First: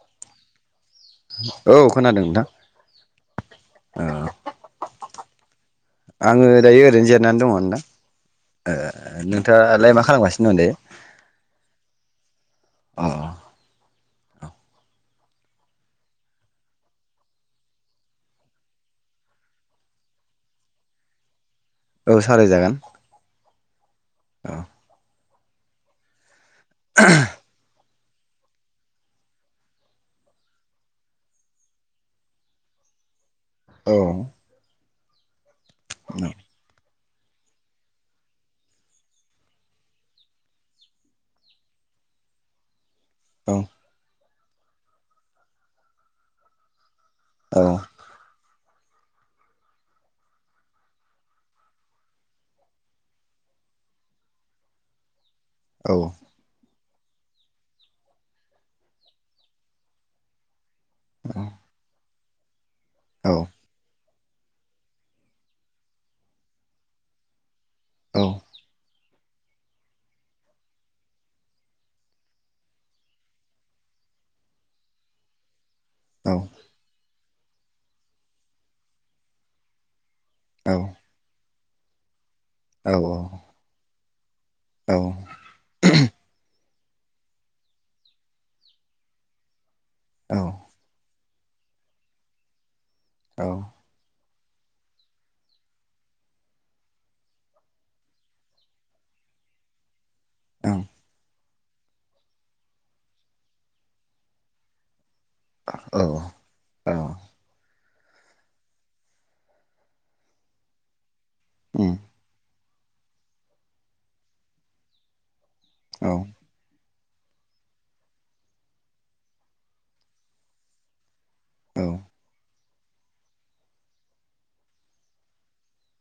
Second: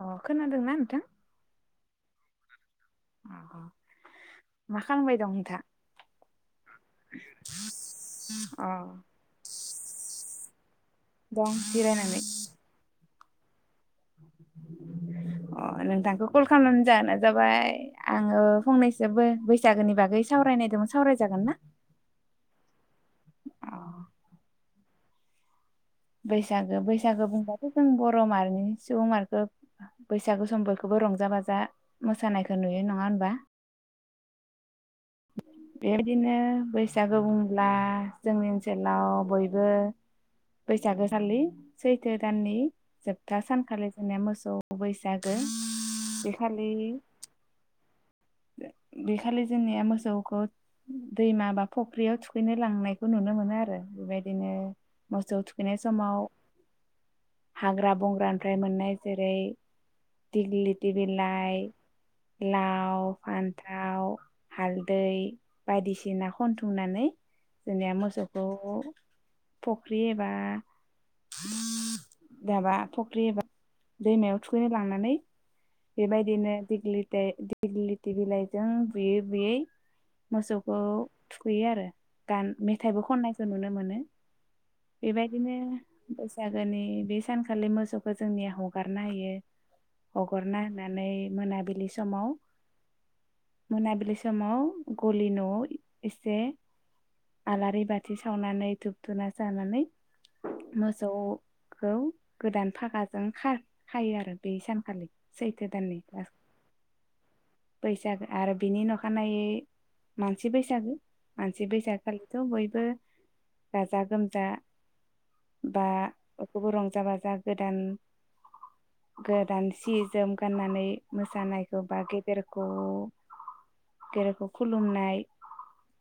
अ खोनादों ना नोंथां? औ खोनादों नोंथां। अ ओ मा खालामबाय दं नोंथाङा। आङो दायो ओरैनो जिरनानै दङ दा अ नोंथाङालाय मा खालामगासिनो दं दायो? दं जिरायनानै अ अ नोंथांखौ कल खालामनानै जानो जाबाय आङो फंनैसोबो बैसागोनि बागै सावरायनायदोंमोन सावरायजागोन ना? औ सावराय जागोन अ अ। बैसागो बैसागो बुंबाथ जों बहद मारिनि सुबुं माहारिखो बैसागु सम बयखौबो रंजा बाजा मोसानायखौ नुयो नङा होनबा। औ बेबादिनो बैस बैसागो बुंब्ला जोंनि ओनसोलाव बयबो बैसागोखालि सैथो दाननि जोबथा औ सानखालि जोंनिया मोसौ औ बैसागो बेखालि औ बे खालि जोंनिया मोसौ मोसौखौ दैमा बा फख्रियाव थुखैनो लांनायखौ नुनो मोनो आरो बेबायदिनो मोसौ थुख खैनाय औ समाव हाग्रा बंग्रानिफ्राय मोननाय जेरै दिगलि बिलाइ ला औ फान्थाव हालदै दै बायदिसिना खनथुमनानै जोंनिया मोसौखौ फख्रि एबा दाबा फख्रि एबा दैमायाव थुखैनो लांनानै औ बेबायदिनो दिग्लि दिलिथि बिलाइजों बुयै बुयै मोसौखौ थुखैयो आरो गान औ मेथाइबो खननायखौ नुनो मोनो ओं बेबायदिनो बैसागु बे सानखालि मोसौखौ जोंनिया हगारना हायो हगारना होननानै मोनाबिलि समाव मोनाबिलि समाव समाव गलि न'आव एसे आलारि बाथि सावनानै धुुबधुना जानानै औ मोसौ खौ गोदान फागाजों खायो आरो बे सानखालि सैथो दाननि औ बैसागो आरो बिनि अखानायै मानसि बैसागो मानसि उम बैसागो खालिथ' बयबो गाजा गोमजा बा औ बयखौबो रंजा रंजा बाजा गोदान गोदान सि जोम गाननानै मोसानायखौ बा गेदेर [unintelligible] खुलुमनाय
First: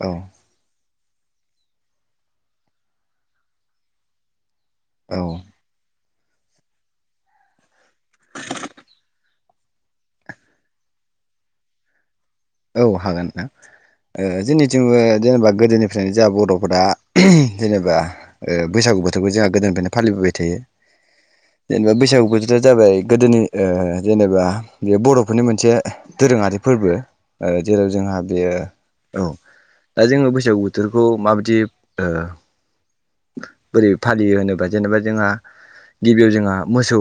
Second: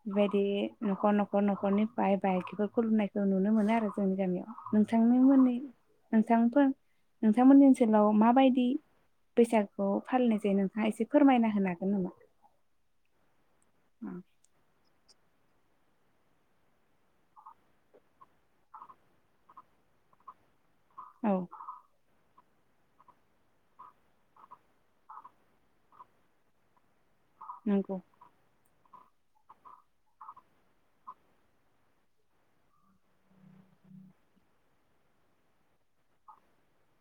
औ बेेबायदि न'खर न'खर न'खरनि बाय बाहागि बेफोरखौ खुलुमनायखौ नुनो मोनो आरो जोंनि गामियाव औ नोंथांनो मोननै नोंथांफोर नोंथांमोननि ओनसोलाव माबायदि बैसागुखौ फालिनाय जायो नोंथाङा एसे फोरमायना होनो हागोन नामा औ हागोन नोंथां जोंनिथिंबो जेनेबा गोदोनिफ्रायनो जोंहा बर'फोरा जेनेबा ओ बैसागु बोथोरखौ जोंहा गोदोनिफ्रायनो फालिबोबाय थायो औ जेनेबा बैसागुखौ जों जाबाय गोदोनि जेनेबा बे बर'फोरनि मोनसे दोरोङारि फोरबो ओ जेराव नंगौ जोंहा बेयो औ दा जोङो बैसागु बोथोरखौ माबायदि ओ बोरै फालियो होनोबा जेनेबा जोंहा गिबियाव जोंहा मोसौ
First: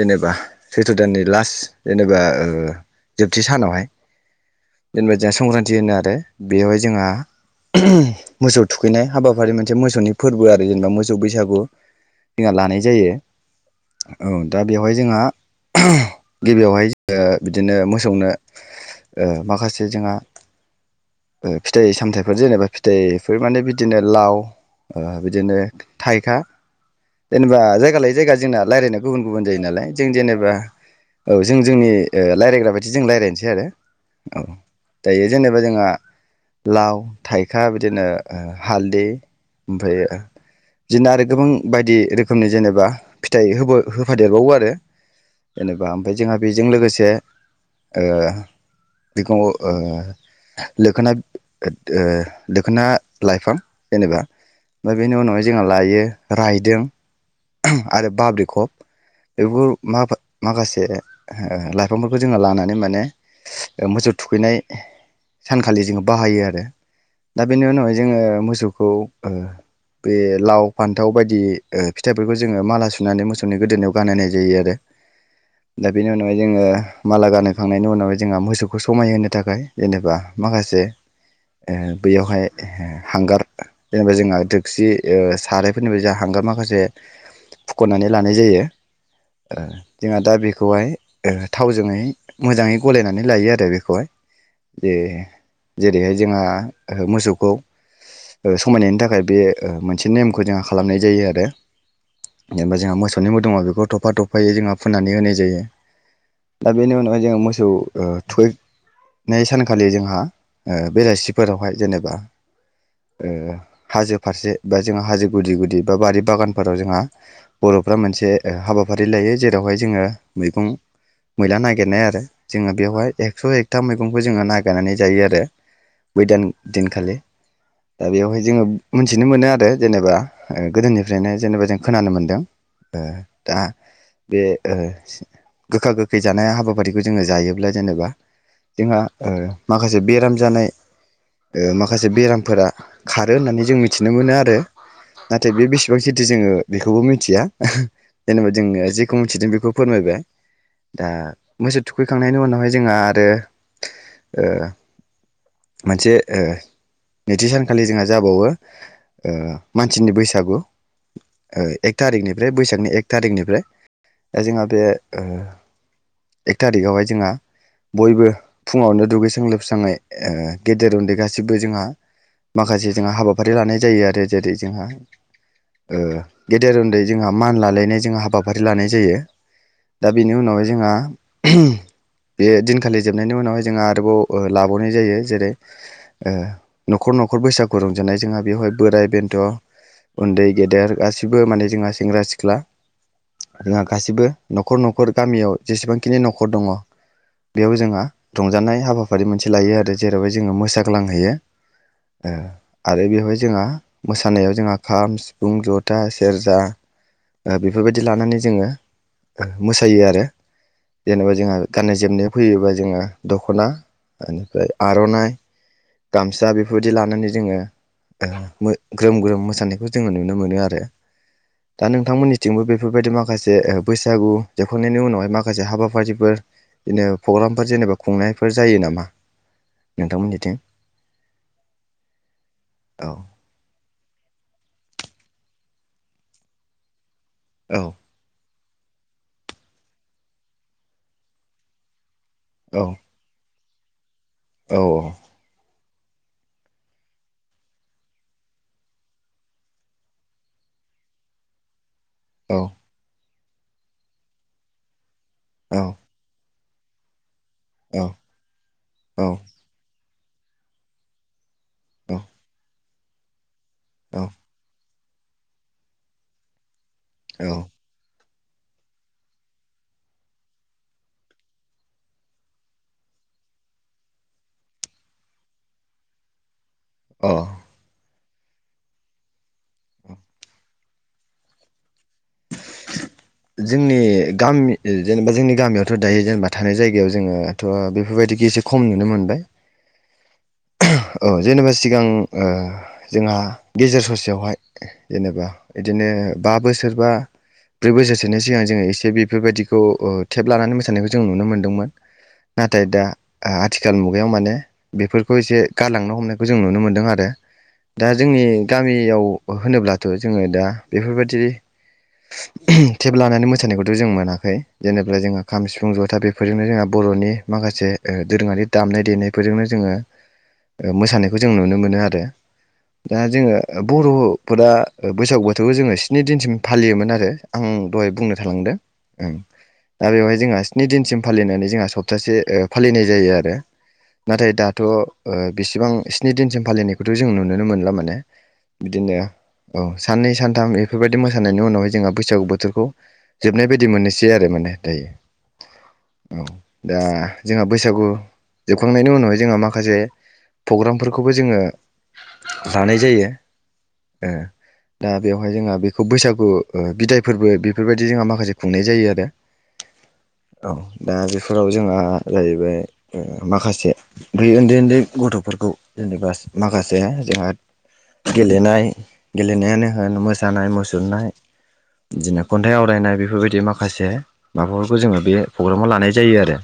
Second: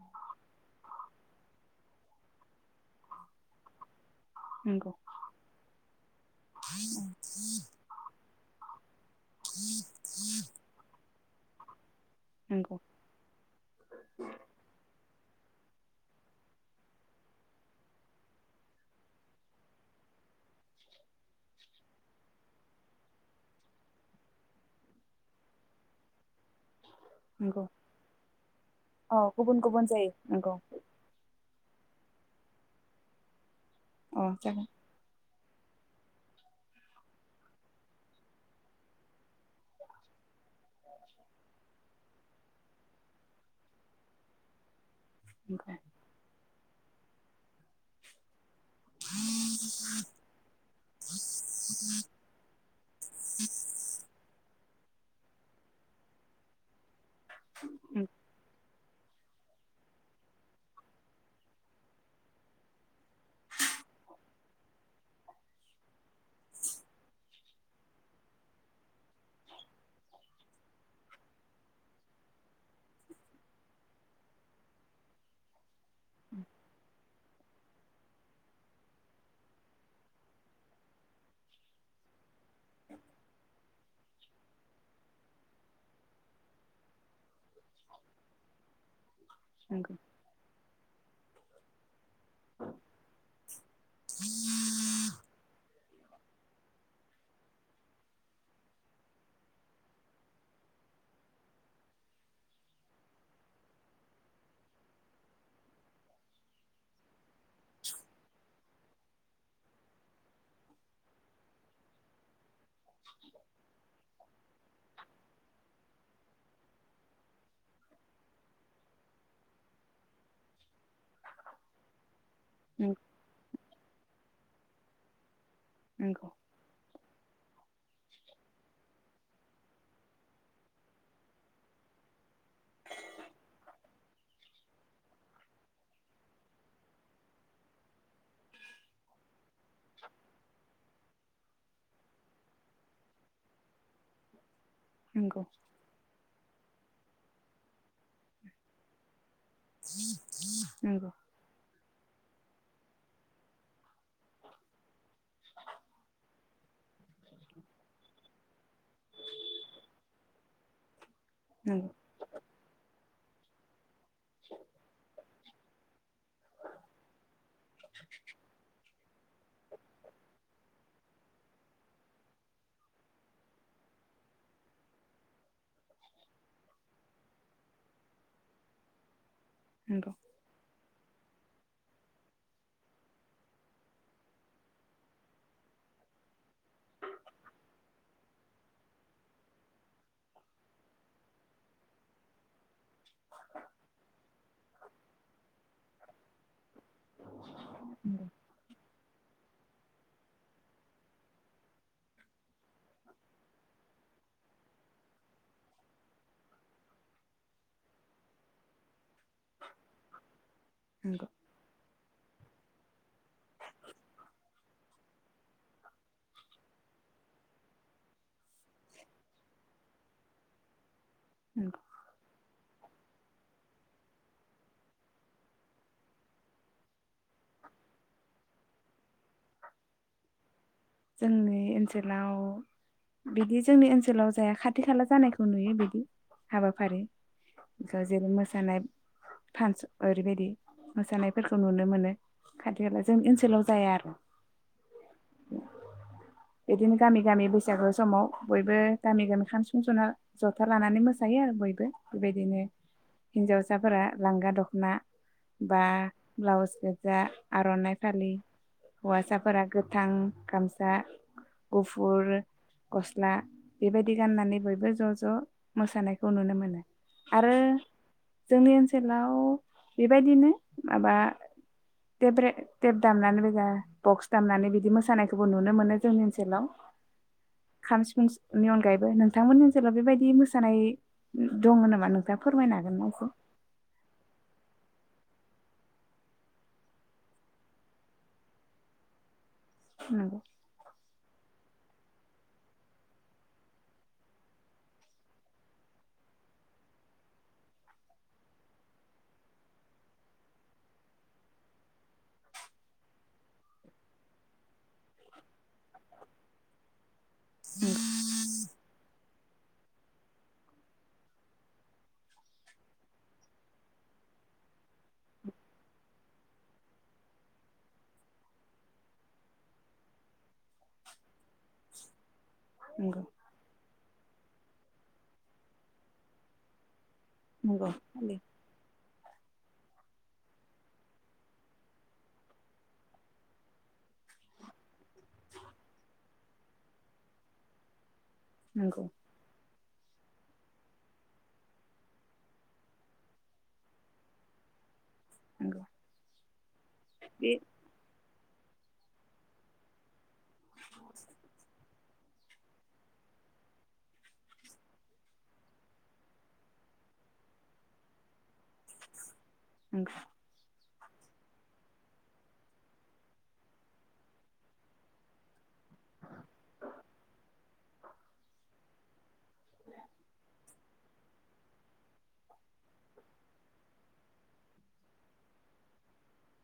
जेनेबा सैथ्र' दाननि लास्ट जेनेबा ओ जोबथि सानावहाय नंगौ जेनेबा जोंहा संक्रान्ति होनो आरो बेवहाय जोंहा मोसौ थु खैनाय हाबाफारि मोनसे मोसौनि फोरबो आरो जेनेबा मोसौ सौ बैसागु जोंहा नंगौ लानाय जायो औ दा बेवहाय जोंहा गिबियावहाय जोङो बिदिनो मोसौनो ओ माखासे जोंहा ओ फिथाइ सामथायाइफोर जेनेबा फिथाइफोर माने बिदिनो लाव ओ बिदिनो थाइखा जेनेबा नंगौ जायगा लायै जायगा जोंना लायरायनाया गुबुन गुबुन जायो नालाय जों जेनेबा औ जों जोंनि ओ लायरायग्रा बायदि जों लायरायनिसै आरो अ औ जागोन दायो जेनेबा जोंहा लाव थाइखा बिदिनो हालदै ओमफ्राय बिदिनो आरो गोबां बायदि रोखोमनि जेनेबा फिथाइ होफादेरबावो आरो नंगौ जेनेबा ओमफाय जोंहा बेजों लोगोसे बिखौव ओ लोखोना ओ लोखोना लाइफां जेनेबा ओमफाय बेनि उनावहाय जोंहा लायो रायदों औ आरो बाब्रिखब बेफोरखौ माबा माखासे लाइफांफोरखौ जोङो लानानै माने मोसौ थुखैनाय सानखालि जोङो बाहायो आरो दा बेनि उनावहाय जोङो मोसौखौ ओ बे लाव फानथाव बायदि फिथाइफोरखौ जोङो माला सुनानै मोसौनि गोदोनायाव गानहोनाय जायो आरो दा बेनि उनावहाय जोङो माला गानहोखांनायनि उनावहाय जोंहा मोसौखौ समायहोनो थाखाय जेनेबा माखासे बैयावहाय हांगार जेनेबा जोंहा दोकसि सारायफोरनिबो जोंहा हांगार माखासे फुख'नानै लानाय जायो ओ नंगौ जोंहा दा बेखौ बेखौहाय ओ थावजोंहाय मोजाङै गलायनानै लायो आरो बेख बेखौहाय जे जेरैहाय जोंहा ओ मोसौखौ ओ समायनायनि थाखाय बे मोनसे नेमखौ जोंहा खालामनाय जायो आरो जेनेबा जोंहा मोसौनि मोदोमाव बेखौ थफा थफायै जोंहा फोननानै होनाय जायो दा बेनि उनावहाय जोंहा मो सौ ओ थुखै नाय सानखालि जोंहा बेलासिफोरावहाय जेनेबा ओ हाजो फारसे बा जोंङा हाजो गुदि गुदि बा बारि बागान फोराव जोंहा बर'फ्रा मोनसे हाबाफारि लायो जेरावहाय जोङो मैगं मैला नागिरनाय आरो जोङो नंगौ बेवहाय एकस' एकथा मैगंफोर जों जोङो नागिरनानै जायो आरो बै नंगौ दान दिनखालि दा बेवहाय जोङो मोनथिनो मोनो आरो जेनेबा ओ गोदोनिफ्रायनो जेनेबा जों खोनानो मोनदों दा बे गोखा गोखै जानाय हाबाफारिखौ जोङो जायोब्ला जेनेबा जोंहा माखासे बेराम जानाय माखासे बेरामफोरा खारो होननानै जों मिथिनो मोनो आरो नंगौ नंगौ नाथाय बे बेसे [unintelligible] ओ बेखौबो मिथिया जेनेबा जोङो जेख मिथिदों बेखौ फोरमायबाय दा नंगौ थुखैखांनायनि उनावहाय जोंहा आरो ओ मोनसे ओ नैथि सानखालि जोंहा जाबावो ओ मानसिनि बैसागु एक थारिकनिफ्राय बैसाग एक थारिखनिफ्राय जोंहा बे ओ एक थारिकावहाय जोंहा बयबो फुङावनो दुगैस्रां लोबस्रङै ओ गेदेर उन्दै गासिबो जोंहा माखासे जोंहा हाबाफारि लानाय जायो आरो जेरै जोंहा ओ गेदेर उन्दै जोंहा मान लालायनाय जोंहा हाबाफारि लानाय जायो दा नंगौ बेनि उनावहाय जोंहा ओम बे दिनखालि जोबनायनि उनावहाय जोंहा ओ आरोबाव लाबावनाय जायो जेरै न'खर न'खर बैसागु रंजानाय जोंहा बेवहाय बोराय बेन्थ' उन्दै गेदेर गासिबो माने जोंहा सेंग्रा सिख्ला जोंहा गासिबो न न'खर न'खर गामियाव जेसेबांखिनि न'खर दङ बेयाव जोंहा रंजानाय बा बेफारि मोनसे लायो आरो जेरावहाय जोङो मोसाग्लांहैयो ओ आरो बेवहाय जोंहा मोसानायाव जोंहा खाम [unintelligible] सिफुं जथा सेरजा ओ बेफोरबायदि लानानै जोङो मोसायो आरो नंगौ जेनेबा जोंहा गाननाय जोमनायाव फैयोबा जोङो दख'ना बेनिफ्राय आर'नाइ गामसा बेफोरबायदि लानानै जोङो ग्रोम ग्रोम मोसा जोङो नुनो मोनो आरो नंगौ दा नोंथांमोन थिंबो बेफोरबायदि माखासे बैसागु जेखांनायनि उनावहाय माखासे हाबाफारिफोर बिदिनो प्रग्रामफोर जेनेबा खुंनायफोर जायो नामा नोंथांमोननिथिं जोंनि ओनसोलाव औ बिदि जोंनि ओनसोलाव जाया खा खाथि खाला जानायखौ नुयो बिदि हाबाफारि औ [unintelligible] मोसानाय फान्सन ओरैबायदि मोसानायफोरखौ नुनो मोनो खाथि खाला जोंनि ओनसोलाव जाय आर' औ औ बिदिनो गामि गामि बैसागो समाव बयबो गामि गामि खान सुंज'ना जथा लानानै मोसायो आरो बयबो। बेबायदि औ नो हिन्जावसाफोरा लांगा दख'ना बा औ ब्लाउस गोजा आर'नाय औ फालि हासाफोरा गोब थां गामसा गुफुर गस्ला बेबायदि औ गाननानै बयबो ज'ज ज' मोसानायखौ नुनो मोनो औ आरो जोंनि ओनसोलाव बेबायदिनो माबा तेब्रे तेब दामनानै बोजा बक्स दामनानै बिदि मोसानायखौबो नुनो मोनो जोंनि ओनसोलाव अह सिफुंसनि अनगायैबो नोंथांमोननि ओनसोलाव बेबायदि मोसानाय दङ नामा? नोंथाङा फोरमायनो हागोन ना एसे? जोंनि गामि जेनेबा जोंनि गामियावथ' दायो जेनेबा थानाय जायगायाव जोङोथ' बेफोर बायदिखि एसे खम नुनो मोनबाय। नोंगौ औ जेनेबा सिगां ओ जोंहा गेजेर ससेयावहाय जेनेबा इदिनो बा बोसोर बा ब्रै बोसोरसोनि सिगां जोङो एसे बेफोरबायदिखौ ओ टेप लानानै मोसानायखौ जों नुनो मोनदोंमोन नाथाय दा आ आथिखाल मुगायाव माने बेफोर बो एसे गारलांनो हमनायखौ जों नुनो मोनदों आरो। दा जोंनि गामियाव होनोब्लाथ' जोङो दा बेफोरबायदि टेप लानानै मोसानायखौथ' जों मोनाखै जेनेब्ला जोंहा खाम सिफुं जथा बेफोरजोंनो जोंहा बर'नि माखासे ओ दोरोङारि दामनाय देनायफोरजोंनो जोङो ओ मोसानायखौ जों नुनो मोनो आरो। दा नंगौ जोङो ओब बर'फोरा ओ बैसागु बोथोरखौ जोङो स्नि दिनसिम फालियोमोन आरो। आं नंगौ दहाय बुंनो थालांदों ओं दा बेवहाय जोंहा स्नि दिनसिम फालिनानै जोंहा सप्तासे ओ फालिनाय जायो आरो नाथाय दा स्नि दिनसिम फालिनायखौथ' जों नुनो मोनला माने। नंगौ बिदिनो औ साननै सानथाम एफोरबायदि मोसानायनि उनावहाय जोंहा बैसागु बोथोरखौ जोबनाय बायदि मोननोसै आरो माने दायो। नोंगौ। औ दा जोंहा बैसागु जोबखांनायनि उनावाय जोंहा मा माखासे प्रग्रामफोरखौबो जोङो लानाय जायो ओ दा बेवहाय जोंहा बेखौ बैसागु ओ बिदायफोरबो बेफोरबायदि जोंहा माखासे खुंनाय जायो आरो औ [unintelligible] दा बेफोराव जोंहा जाहैबाय ओ माखासे बै उन्दै उन्दै गथ'फोरखौ जेनेबा माखासे जोंहा गेलेनाय गेलेनायानो होन मोसानाय मुसुरनाय बिदिनो खन्थाइ आवरायनाय बेफोरबायदि माखासे माबाफोरखौ जोङो बे प्रग्रामाव लानाय जायो आरो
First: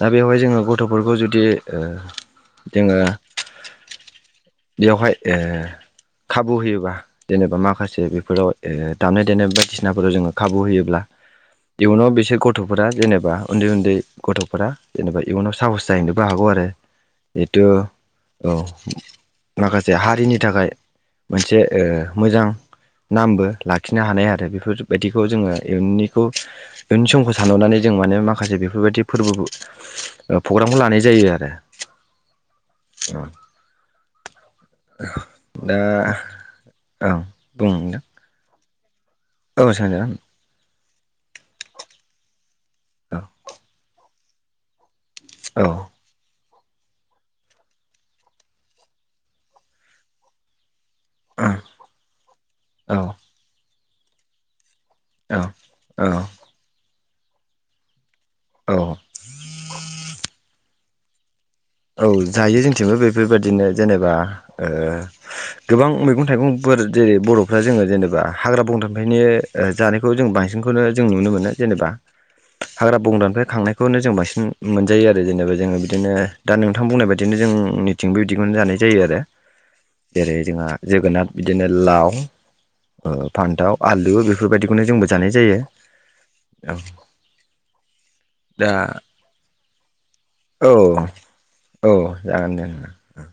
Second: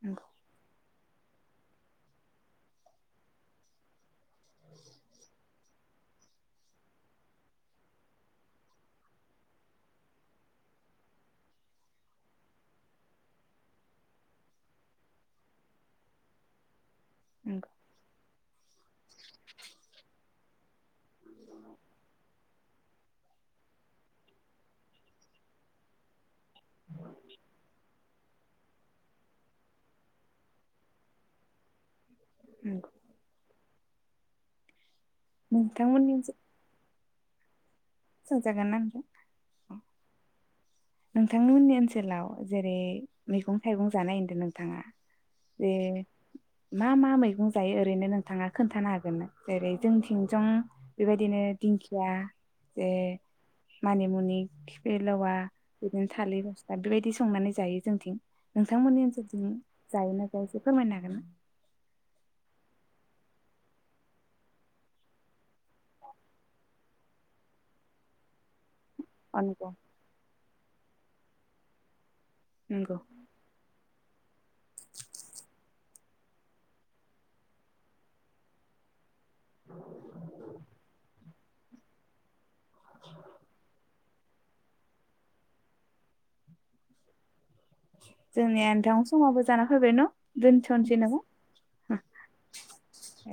दा नंगौ बेवहाय जोङो गथ'फोरखौ जुद जे ओ जोङो बेवहाय ओ खाबु होयोबा जेनेबा माखासे बेफोराव ओ दामनाय देनाय बायदिसिनाफोराव जोङो खाबु होयोब्ला इयुनाव बिसोर गथ'फोरा जेनेबा उन्दै उन्दै गथ'फोरा जेनेबा इयुनाव साहस जाहैनोबो हागौ आरो [unintelligible] नंगौ एथ' औ माखासे हारिनि थाखाय मोनसे ओ मोजां नामबो लाखिनो हानाय आरो बेफोरबायदिखौ जोङो इयुननिखौ इयुननि समखौ सानहरनानै जों माने माखासे बेफोरबायदि फोरबो प्रग्रामखौ लानाय जायो आरो आरोे नंगौ औ [inaudible] दा नोंथांमोननि ओनसोलाव ओं बुंनो नों सोंजागोन ना नोंथां? औ सोंजागोन नोंथांनिमोननि ओनसोलाव जेरै मैगं थाइगं जानाय नोंथाङा औ बे मा मा मैगं जायो ओरैनो नोंथाङा खोन्थानो हागोन ना जेरै जोंथिं जं बेबायदिनो औ दिंखिया जे मानिमुनि खिफ खिफिलेवा औ औ बि थालि फसला बेबायदि संनानै जायो जोंथिं औ नोंथांमोननि ओनसोलथिं जायो ना जाया जे फोरमायनो हागोन ना? औ जायो जोंथिंबो बेफोरबायदिनो जेनेबा ओ गोबां मैगं थाइगंफोर जेरै बर'फ्रा जोङो जेनेबा हाग्रा बंग्रा ओंखायनो अ ओ नंगौ जानायखौ जों बांसिन बेखौनो जों नुनो मोनो जेनेबा नंगौ हाग्रा बंग्रानिफ्राय खांनाय बेखौनो जों बांसिन मोनजायो आरो जेनेबा जोङो बिदिनो दा नोंथां बुंनाय बायदिनो जोंनिथिंबो बिदिखौनो जानाय जायो आरो जेरै जोंहा जोगोनार बिदिनो लाव ओ फान्थाव आलु बो बेफोरबायदिखौनो जोंबो जानाय जायो ओं जोंनिया नोंथां समावो जाना फैबाय न' औ दोनथ'नोसै नामा औ जागोन दे होनबा